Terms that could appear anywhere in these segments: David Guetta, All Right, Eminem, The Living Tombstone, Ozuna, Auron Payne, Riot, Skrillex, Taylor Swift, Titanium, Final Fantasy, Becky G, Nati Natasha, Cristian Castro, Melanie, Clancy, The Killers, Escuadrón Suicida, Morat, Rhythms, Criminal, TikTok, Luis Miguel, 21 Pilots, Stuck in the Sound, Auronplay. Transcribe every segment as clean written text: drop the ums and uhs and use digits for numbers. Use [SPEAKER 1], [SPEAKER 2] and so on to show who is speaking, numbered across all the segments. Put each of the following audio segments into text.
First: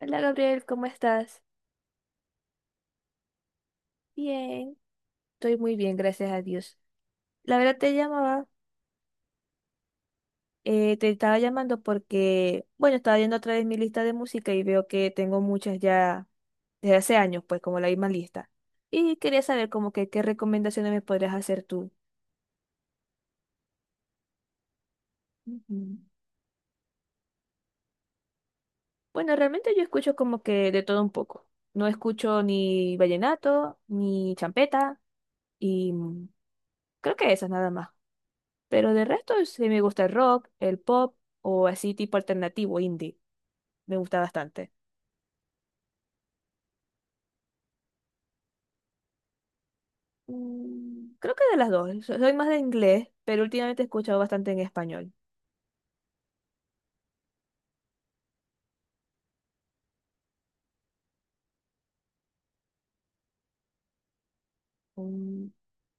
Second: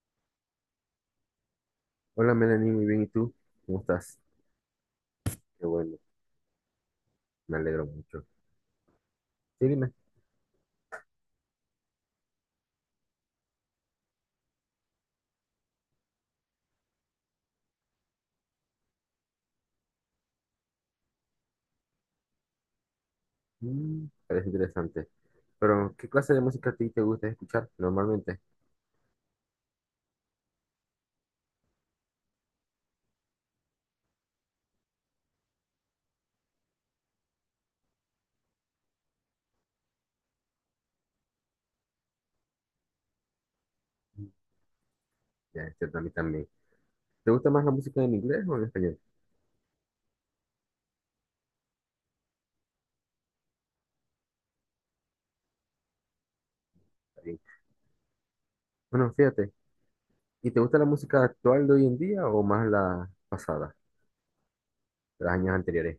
[SPEAKER 1] Hola Gabriel, ¿cómo estás?
[SPEAKER 2] Hola Melanie, muy bien. ¿Y tú? ¿Cómo estás?
[SPEAKER 1] Bien, estoy
[SPEAKER 2] Qué
[SPEAKER 1] muy bien,
[SPEAKER 2] bueno,
[SPEAKER 1] gracias a Dios. La
[SPEAKER 2] me
[SPEAKER 1] verdad
[SPEAKER 2] alegro
[SPEAKER 1] te
[SPEAKER 2] mucho.
[SPEAKER 1] llamaba,
[SPEAKER 2] Sí, dime.
[SPEAKER 1] te estaba llamando porque, bueno, estaba viendo otra vez mi lista de música y veo que tengo muchas ya desde hace años, pues como la misma lista. Y quería saber como que qué recomendaciones me podrías hacer tú.
[SPEAKER 2] Parece interesante. Pero,
[SPEAKER 1] Ujú.
[SPEAKER 2] ¿qué clase de música a ti te gusta escuchar normalmente?
[SPEAKER 1] Bueno, realmente yo escucho como que de todo un poco. No escucho ni vallenato, ni champeta, y creo que esas nada más. Pero de resto sí me gusta el rock, el pop o así tipo alternativo, indie. Me gusta
[SPEAKER 2] Mm,
[SPEAKER 1] bastante.
[SPEAKER 2] Ya, es cierto, a mí también. ¿Te gusta más la música en inglés o en español?
[SPEAKER 1] Creo que de las dos. Soy más de inglés, pero últimamente he escuchado bastante en español.
[SPEAKER 2] Está bien. Bueno, fíjate. ¿Y te gusta la música actual de hoy en día o más la pasada, de los
[SPEAKER 1] Mm.
[SPEAKER 2] años anteriores?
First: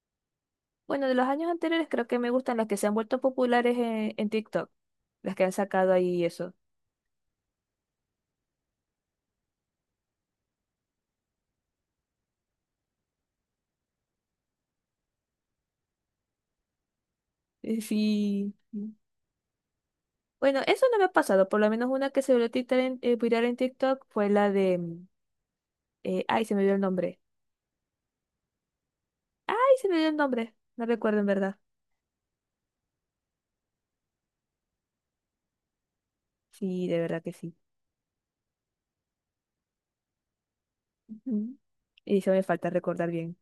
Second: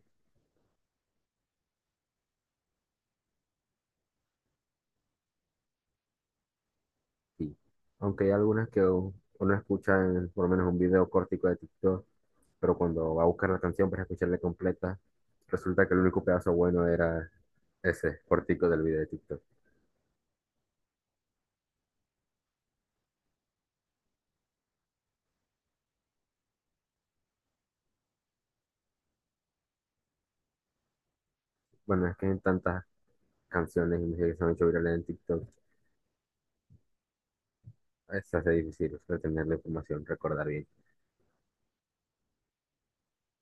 [SPEAKER 1] Bueno, de los años anteriores creo que me gustan las que se han vuelto populares en TikTok. Las que han sacado ahí eso.
[SPEAKER 2] Sí. Aunque hay algunas que uno escucha en por lo menos un video cortico de TikTok, pero cuando va a buscar la canción para escucharla completa, resulta que el único pedazo bueno era ese
[SPEAKER 1] Sí.
[SPEAKER 2] cortico del video de TikTok.
[SPEAKER 1] Bueno, eso no me ha pasado. Por lo menos una que se volvió viral en TikTok fue la de... ay, se me dio el nombre. Ay, se me dio el nombre. No recuerdo en verdad.
[SPEAKER 2] Bueno, es que hay tantas canciones y música que se han hecho virales en TikTok,
[SPEAKER 1] Sí, de verdad que sí.
[SPEAKER 2] se hace difícil retener la información, recordar bien.
[SPEAKER 1] Ujú. Y se me falta recordar bien.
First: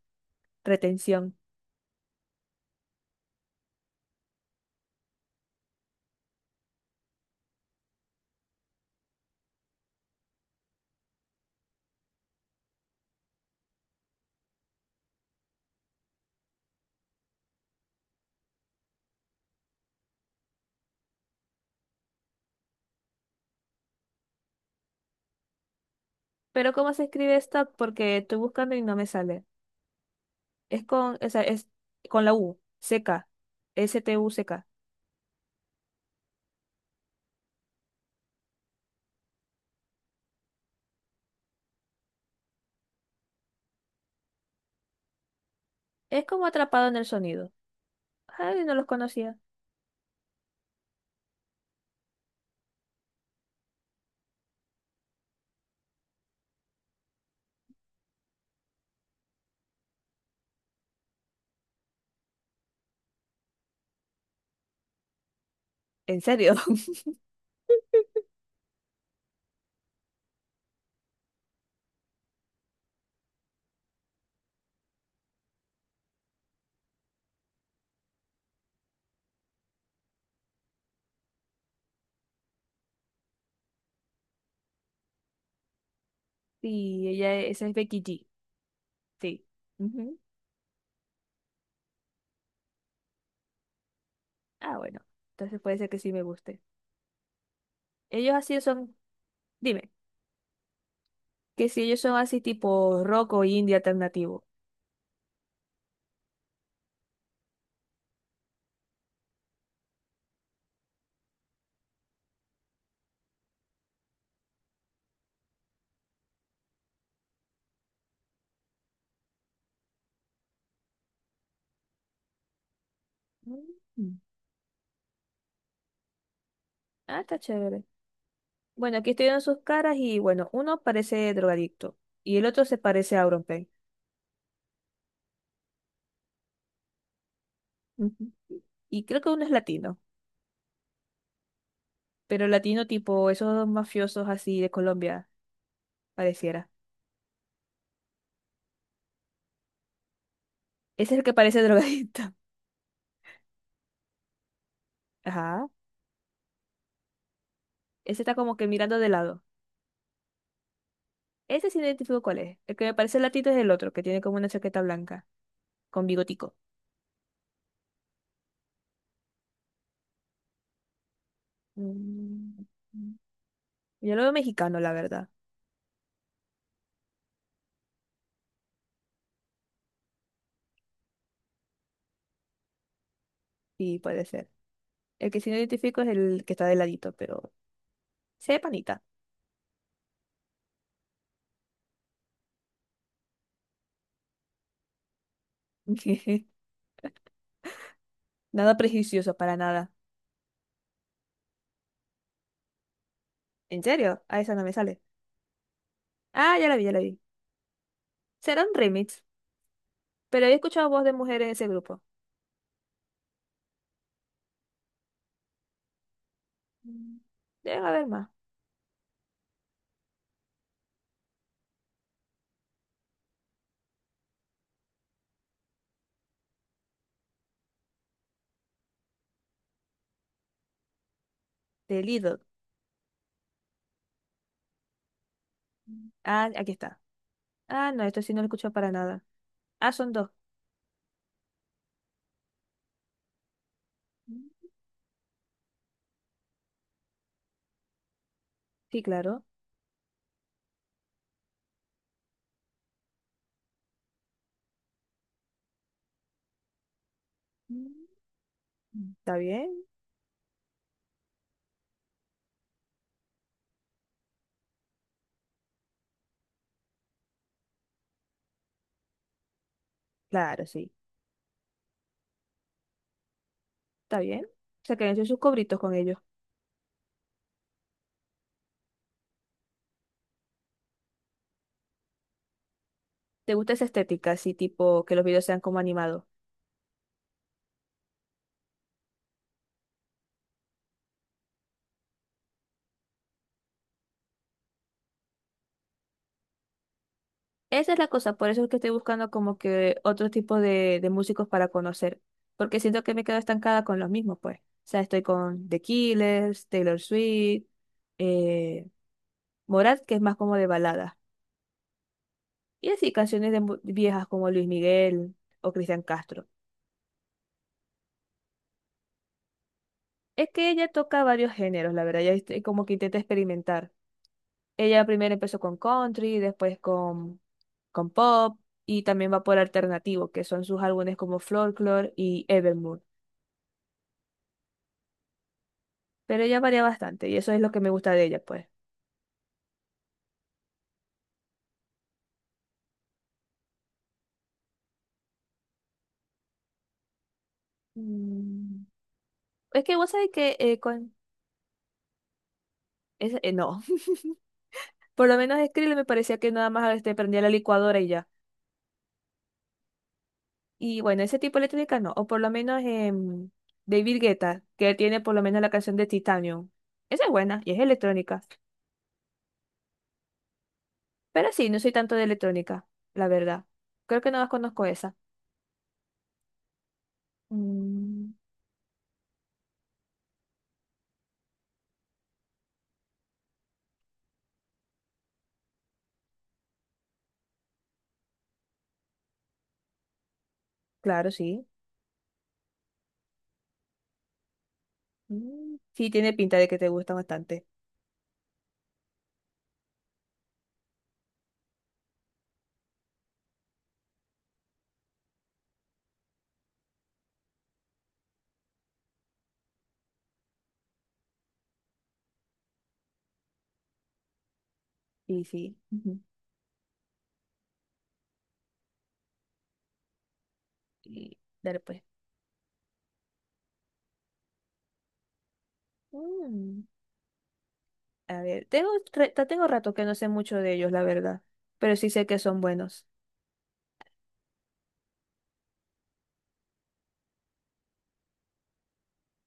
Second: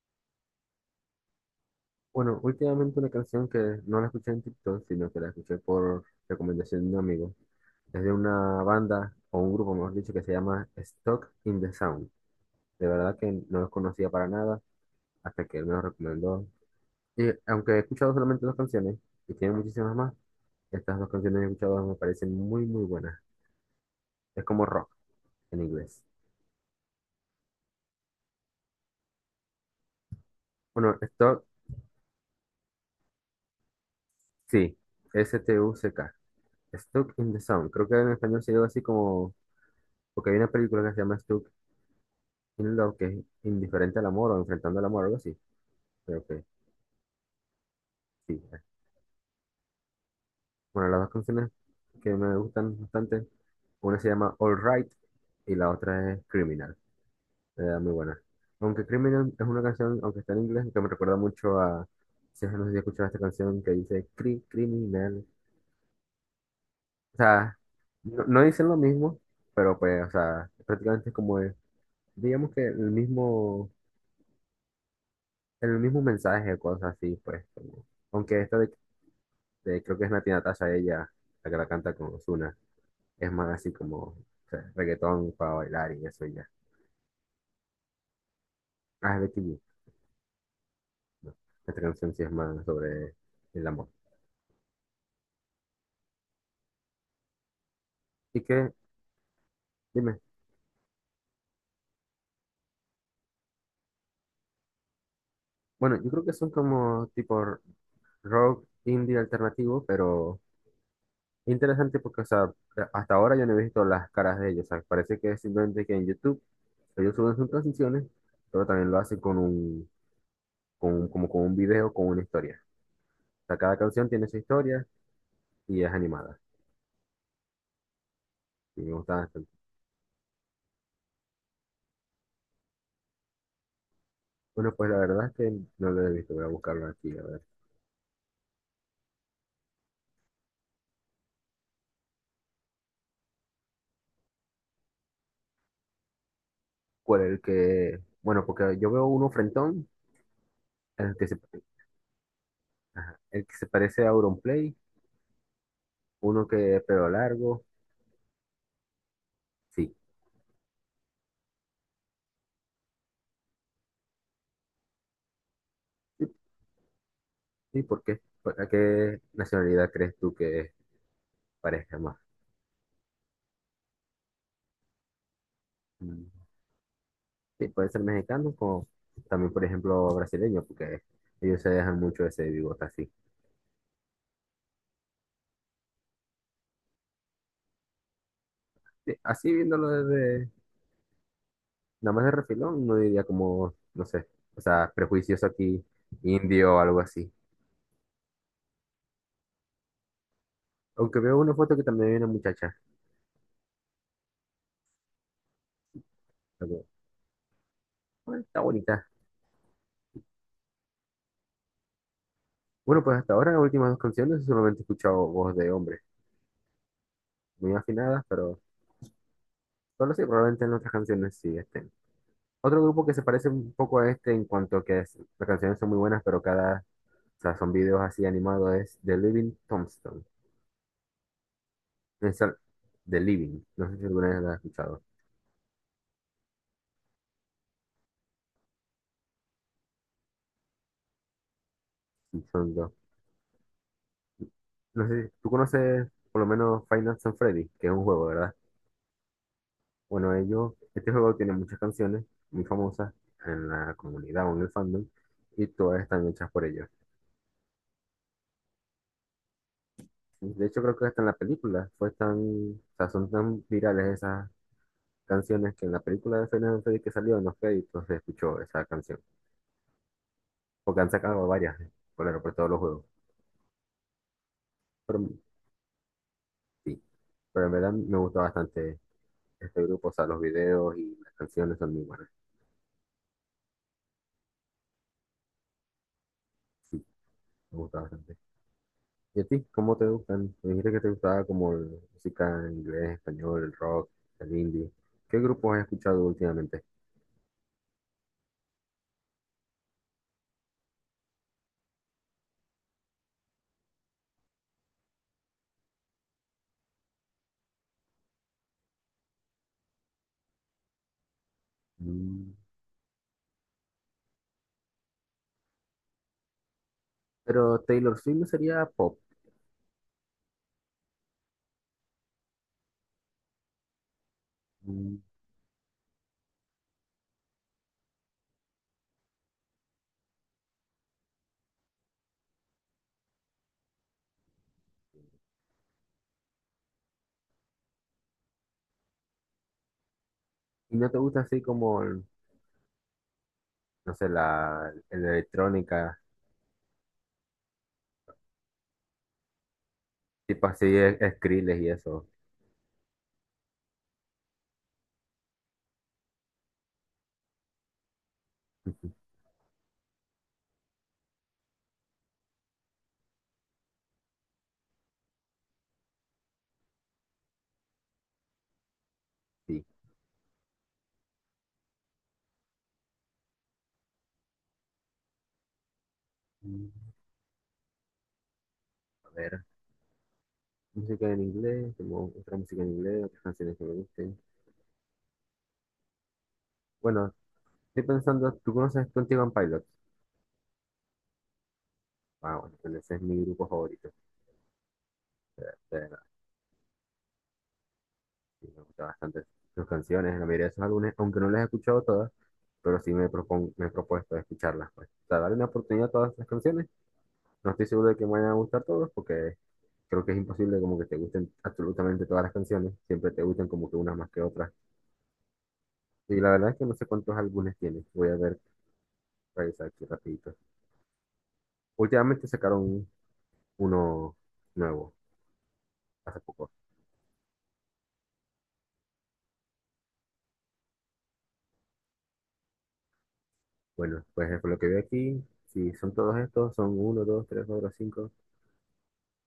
[SPEAKER 1] Retención.
[SPEAKER 2] Bueno, últimamente una canción que no la escuché en TikTok, sino que la escuché por recomendación de un amigo, es de una banda o un grupo, mejor dicho, que se llama Stock in the Sound. De verdad que no los conocía para nada hasta que él me los recomendó. Y aunque he escuchado solamente dos canciones, y tiene muchísimas más, estas dos canciones que he escuchado me parecen muy, muy buenas. Es como rock en inglés.
[SPEAKER 1] Pero ¿cómo se escribe esta? Porque estoy buscando y no me sale. Es
[SPEAKER 2] Bueno,
[SPEAKER 1] con, o sea,
[SPEAKER 2] Stuck,
[SPEAKER 1] es con la U, seca, Stuck.
[SPEAKER 2] sí, S-T-U-C-K. Stuck in the Sound. Creo que en español se llama así como, porque hay una película que se llama Stuck in Love, que es indiferente al amor o enfrentando al amor, algo así. Creo
[SPEAKER 1] Es
[SPEAKER 2] que
[SPEAKER 1] como atrapado en el sonido.
[SPEAKER 2] sí.
[SPEAKER 1] Ay, no los conocía.
[SPEAKER 2] Bueno, las dos canciones que me gustan bastante, una se llama All Right y la otra es Criminal. Muy buena. Aunque Criminal es una canción, aunque está en inglés, que me recuerda mucho a, si no sé si escuchado esta canción que dice criminal.
[SPEAKER 1] ¿En serio?
[SPEAKER 2] O sea, no, no dicen lo mismo, pero pues, o sea, prácticamente es como, digamos que el mismo mensaje, cosas así, pues. Aunque esta de, creo que es Nati Natasha, ella, la que la canta con Ozuna, es más así como, o sea, reggaetón para bailar y eso y ya.
[SPEAKER 1] Sí, ella, esa es Becky G.
[SPEAKER 2] Ah, es Becky
[SPEAKER 1] Sí.
[SPEAKER 2] G.
[SPEAKER 1] Ujú.
[SPEAKER 2] No, esta canción sí es más sobre el amor.
[SPEAKER 1] Ah, bueno. Entonces puede ser que sí me guste. Ellos
[SPEAKER 2] ¿Y
[SPEAKER 1] así
[SPEAKER 2] que?
[SPEAKER 1] son, dime,
[SPEAKER 2] Dime.
[SPEAKER 1] que si ellos son así tipo rock o indie alternativo.
[SPEAKER 2] Bueno, yo creo que son como tipo rock indie alternativo, pero interesante porque, o sea, hasta ahora yo no he visto las caras de ellos. O sea, parece que es simplemente que en YouTube ellos suben sus canciones, pero también lo hacen como con un video, con una historia. O sea, cada canción
[SPEAKER 1] Mm.
[SPEAKER 2] tiene su historia y es animada.
[SPEAKER 1] Ah, está chévere.
[SPEAKER 2] Y me
[SPEAKER 1] Bueno, aquí
[SPEAKER 2] gusta
[SPEAKER 1] estoy viendo
[SPEAKER 2] bastante.
[SPEAKER 1] sus caras y bueno, uno parece drogadicto y el otro se parece a Auron Payne.
[SPEAKER 2] Bueno, pues la verdad es que no lo he visto. Voy a buscarlo aquí, a ver.
[SPEAKER 1] Ujú. Y creo que uno es latino, pero latino tipo esos mafiosos así de Colombia, pareciera.
[SPEAKER 2] ¿Cuál es el que? Bueno, porque yo veo uno frentón,
[SPEAKER 1] Ese
[SPEAKER 2] el
[SPEAKER 1] es el
[SPEAKER 2] que
[SPEAKER 1] que
[SPEAKER 2] se,
[SPEAKER 1] parece drogadicto.
[SPEAKER 2] el que se parece a Auronplay,
[SPEAKER 1] Ajá.
[SPEAKER 2] uno que es pelo largo.
[SPEAKER 1] Ese está como que mirando de lado.
[SPEAKER 2] Sí.
[SPEAKER 1] Ese sí no identifico cuál es. El que me parece latino es el otro, que tiene como una chaqueta blanca, con bigotico.
[SPEAKER 2] ¿Y por qué? ¿A qué nacionalidad crees tú que parezca más?
[SPEAKER 1] Mm. Yo lo veo mexicano, la verdad.
[SPEAKER 2] Mm, Sí, puede ser mexicano como también, por ejemplo, brasileño, porque ellos se dejan mucho ese bigote así.
[SPEAKER 1] Sí, puede ser. El que sí no identifico es el que está de ladito, pero se ve panita.
[SPEAKER 2] Sí, así viéndolo desde, nada más de refilón, no diría como, no sé, o sea, prejuicioso aquí, indio o algo así.
[SPEAKER 1] Nada prejuicioso, para nada.
[SPEAKER 2] Aunque veo una foto que también hay una muchacha.
[SPEAKER 1] ¿En serio? A esa no me sale. Ah, ya la vi,
[SPEAKER 2] Como,
[SPEAKER 1] ya la vi.
[SPEAKER 2] "Bueno, está
[SPEAKER 1] Será un
[SPEAKER 2] bonita."
[SPEAKER 1] remix, pero he escuchado voz de mujer en ese grupo.
[SPEAKER 2] Bueno, pues hasta ahora, las últimas dos canciones, solamente he escuchado voz de hombre.
[SPEAKER 1] Mm.
[SPEAKER 2] Muy
[SPEAKER 1] Debe haber
[SPEAKER 2] afinadas,
[SPEAKER 1] más.
[SPEAKER 2] pero solo sí, probablemente en otras canciones sí estén. Otro grupo que se parece un poco a este en cuanto a que las canciones son muy buenas, pero cada, o sea, son videos así animados, es The Living Tombstone.
[SPEAKER 1] De Lido.
[SPEAKER 2] Es el- The Living, no sé si alguna vez la has escuchado.
[SPEAKER 1] Mm. Ah, aquí está. Ah, no, esto sí no lo he escuchado para nada. Ah, son dos.
[SPEAKER 2] Y son dos.
[SPEAKER 1] Mm.
[SPEAKER 2] No sé, tú conoces por lo menos Five Nights at Freddy, que es un juego, ¿verdad?
[SPEAKER 1] Sí, claro.
[SPEAKER 2] Bueno, ellos, este juego tiene muchas canciones muy famosas en la comunidad o en el fandom, y todas están hechas por ellos.
[SPEAKER 1] Mm. ¿Está bien?
[SPEAKER 2] De hecho, creo que hasta en la película fue tan, o sea, son tan virales esas canciones que en la película de Final Fantasy que salió en los créditos se escuchó esa canción.
[SPEAKER 1] Claro, sí.
[SPEAKER 2] Porque han sacado varias por todos los juegos.
[SPEAKER 1] ¿Está bien? O sea, que han
[SPEAKER 2] Pero
[SPEAKER 1] hecho sus cobritos con ellos.
[SPEAKER 2] sí, pero en verdad me gusta bastante este grupo, o sea, los videos y las canciones son muy buenas.
[SPEAKER 1] ¿Te gusta esa estética, así tipo que los videos sean como animados?
[SPEAKER 2] Sí, me gusta bastante. ¿Y a ti? ¿Cómo te gustan? Me dijiste que te gustaba como la música en inglés, español, el rock, el indie. ¿Qué grupos has escuchado últimamente?
[SPEAKER 1] Esa es la cosa, por eso es que estoy buscando como que otro tipo de músicos para conocer, porque siento que me quedo estancada con los mismos, pues. O sea, estoy con The Killers, Taylor Swift, eh, Morat, que es más como de balada,
[SPEAKER 2] Mm,
[SPEAKER 1] y así canciones de viejas como Luis Miguel o Cristian Castro.
[SPEAKER 2] Pero Taylor Swift no sería pop.
[SPEAKER 1] Es que ella toca varios géneros, la verdad, ella este, como que intenta experimentar. Ella
[SPEAKER 2] Mm,
[SPEAKER 1] primero empezó con country, con pop, y también va por alternativo, que son sus álbumes como Folklore y Evermore. Pero ella varía bastante y eso es lo que me gusta de ella, pues.
[SPEAKER 2] ¿Y no te gusta así como, no sé, la electrónica?
[SPEAKER 1] Mm. Es que vos sabés que
[SPEAKER 2] Tipo así,
[SPEAKER 1] con...
[SPEAKER 2] Skrillex y eso.
[SPEAKER 1] no, por lo menos Skrill me parecía que nada más este, prendía la licuadora y ya. Y bueno, ese tipo de electrónica no, o por lo menos David Guetta, que tiene por lo menos la canción de Titanium. Esa es buena y es electrónica.
[SPEAKER 2] Sí.
[SPEAKER 1] Pero sí, no soy tanto de electrónica, la verdad. Creo que no más conozco esa.
[SPEAKER 2] Mm,
[SPEAKER 1] Mm,
[SPEAKER 2] A ver, música en inglés, como otra música en inglés, otras canciones que me gusten. Bueno, estoy pensando, ¿tú conoces 21 Pilots?
[SPEAKER 1] claro, sí.
[SPEAKER 2] Ah, bueno, pues ese es mi grupo favorito. Eh,
[SPEAKER 1] Mm,
[SPEAKER 2] eh,
[SPEAKER 1] sí, tiene pinta de que te gusta bastante.
[SPEAKER 2] sí, me gustan bastante sus canciones, la mayoría de sus álbumes, aunque no las he escuchado todas, pero sí me he propuesto escucharlas. Pues. O sea, darle una oportunidad a todas las canciones. No estoy seguro de que me vayan a gustar todas, porque creo que es imposible como que te gusten absolutamente todas las canciones. Siempre te gustan como que unas más que otras.
[SPEAKER 1] Sí, sí. Ujú.
[SPEAKER 2] Sí, la verdad es que no sé cuántos álbumes tiene. Voy a ver, revisar aquí rapidito.
[SPEAKER 1] Y dale pues.
[SPEAKER 2] Últimamente sacaron uno nuevo, hace poco.
[SPEAKER 1] Mm. A ver, tengo, tengo rato que no sé mucho de ellos, la verdad, pero sí sé que son buenos.
[SPEAKER 2] Bueno, pues por lo que veo aquí, si son todos estos, son uno, dos, tres, cuatro, cinco,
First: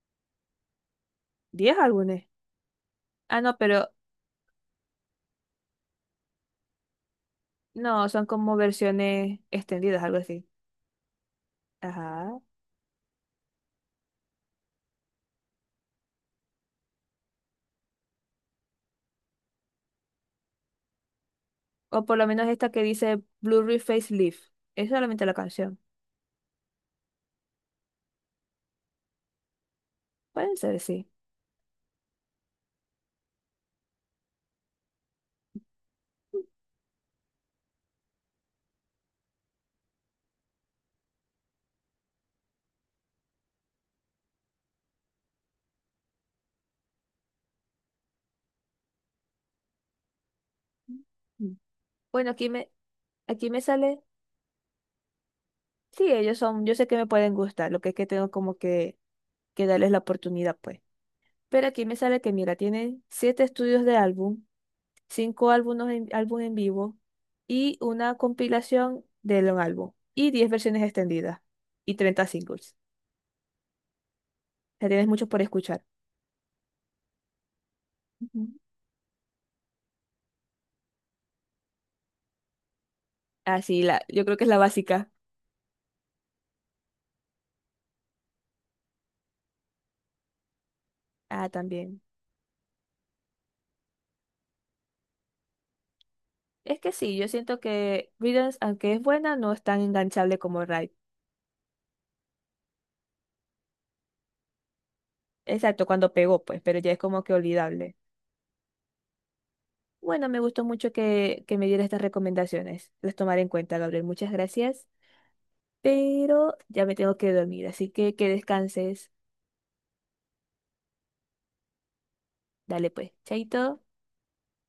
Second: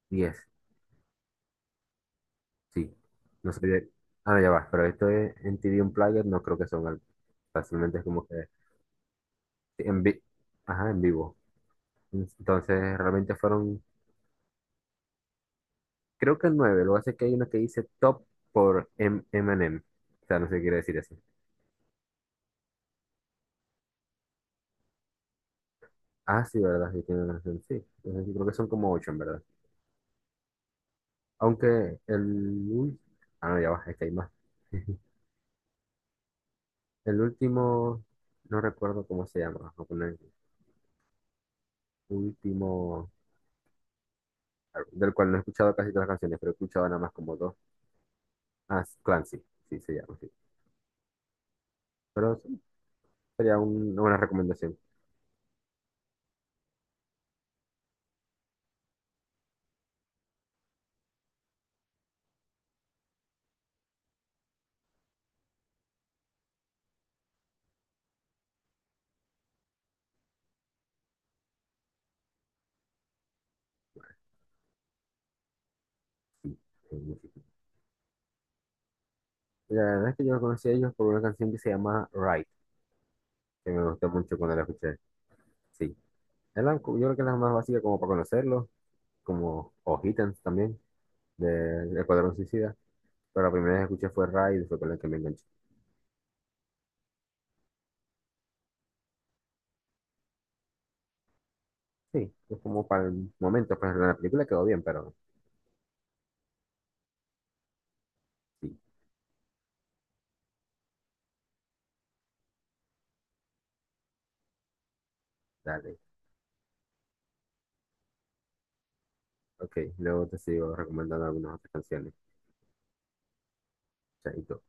[SPEAKER 2] diez.
[SPEAKER 1] ¿Diez álbumes?
[SPEAKER 2] Sí,
[SPEAKER 1] Ah,
[SPEAKER 2] no
[SPEAKER 1] no,
[SPEAKER 2] sé.
[SPEAKER 1] pero
[SPEAKER 2] Ah, no, ya va, pero esto es en TV un player, no creo que son álbumes. Fácilmente es
[SPEAKER 1] no, son
[SPEAKER 2] como que
[SPEAKER 1] como versiones
[SPEAKER 2] en,
[SPEAKER 1] extendidas, algo
[SPEAKER 2] vi-
[SPEAKER 1] así.
[SPEAKER 2] Ajá, en vivo.
[SPEAKER 1] Ajá.
[SPEAKER 2] Entonces realmente fueron, creo que nueve. Lo que hace es que hay uno que dice top por Eminem. O sea, no sé qué quiere decir eso.
[SPEAKER 1] O por lo menos esta que dice Blu-ray Facelift. Es solamente la canción.
[SPEAKER 2] Ah, sí, ¿verdad? Sí, tiene una canción, sí. Entonces, yo creo que son como ocho, en verdad.
[SPEAKER 1] Pueden ser, sí.
[SPEAKER 2] Aunque ul- Ah, no, ya va, es que hay más. El último, no recuerdo cómo se llama. Vamos a poner último, claro, del cual no he escuchado casi todas las canciones, pero he escuchado nada más como dos. Ah, es Clancy, sí, sí, se llama, sí.
[SPEAKER 1] Bueno,
[SPEAKER 2] Pero sí,
[SPEAKER 1] aquí
[SPEAKER 2] sería
[SPEAKER 1] me sale.
[SPEAKER 2] una buena recomendación.
[SPEAKER 1] Sí, ellos son, yo sé que me pueden gustar, lo que es que tengo como que darles la oportunidad, pues. Pero aquí me sale que, mira, tienen 7 estudios de álbum, 5 álbumes álbum en vivo y una compilación de un álbum y diez versiones extendidas y 30 singles. O sea, tienes mucho por escuchar.
[SPEAKER 2] Sí, sí, sí, sí.
[SPEAKER 1] Ujú.
[SPEAKER 2] La verdad es que yo conocí a ellos por una canción que se llama Right, que
[SPEAKER 1] Así,
[SPEAKER 2] me
[SPEAKER 1] la,
[SPEAKER 2] gustó
[SPEAKER 1] yo creo
[SPEAKER 2] mucho
[SPEAKER 1] que es
[SPEAKER 2] cuando
[SPEAKER 1] la
[SPEAKER 2] la escuché.
[SPEAKER 1] básica.
[SPEAKER 2] Sí, yo creo que es la más básica como para conocerlos, como o Hittens también,
[SPEAKER 1] Ah,
[SPEAKER 2] de
[SPEAKER 1] también.
[SPEAKER 2] Escuadrón Suicida, pero la primera vez que escuché fue Ray y fue con la que me enganché.
[SPEAKER 1] Es que sí, yo siento que Rhythms, aunque es buena, no es tan enganchable como Riot.
[SPEAKER 2] Sí, es como para el momento, pues la película quedó bien, pero
[SPEAKER 1] Exacto, cuando pegó, pues, pero ya es como que olvidable.
[SPEAKER 2] sí,
[SPEAKER 1] Bueno, me gustó mucho que me diera estas recomendaciones. Las tomaré en cuenta, Gabriel. Muchas gracias.
[SPEAKER 2] dale.
[SPEAKER 1] Pero ya me tengo que dormir, así que descanses.
[SPEAKER 2] Ok, luego te sigo recomendando algunas otras canciones.
[SPEAKER 1] Dale pues, chaito.
[SPEAKER 2] Chaito.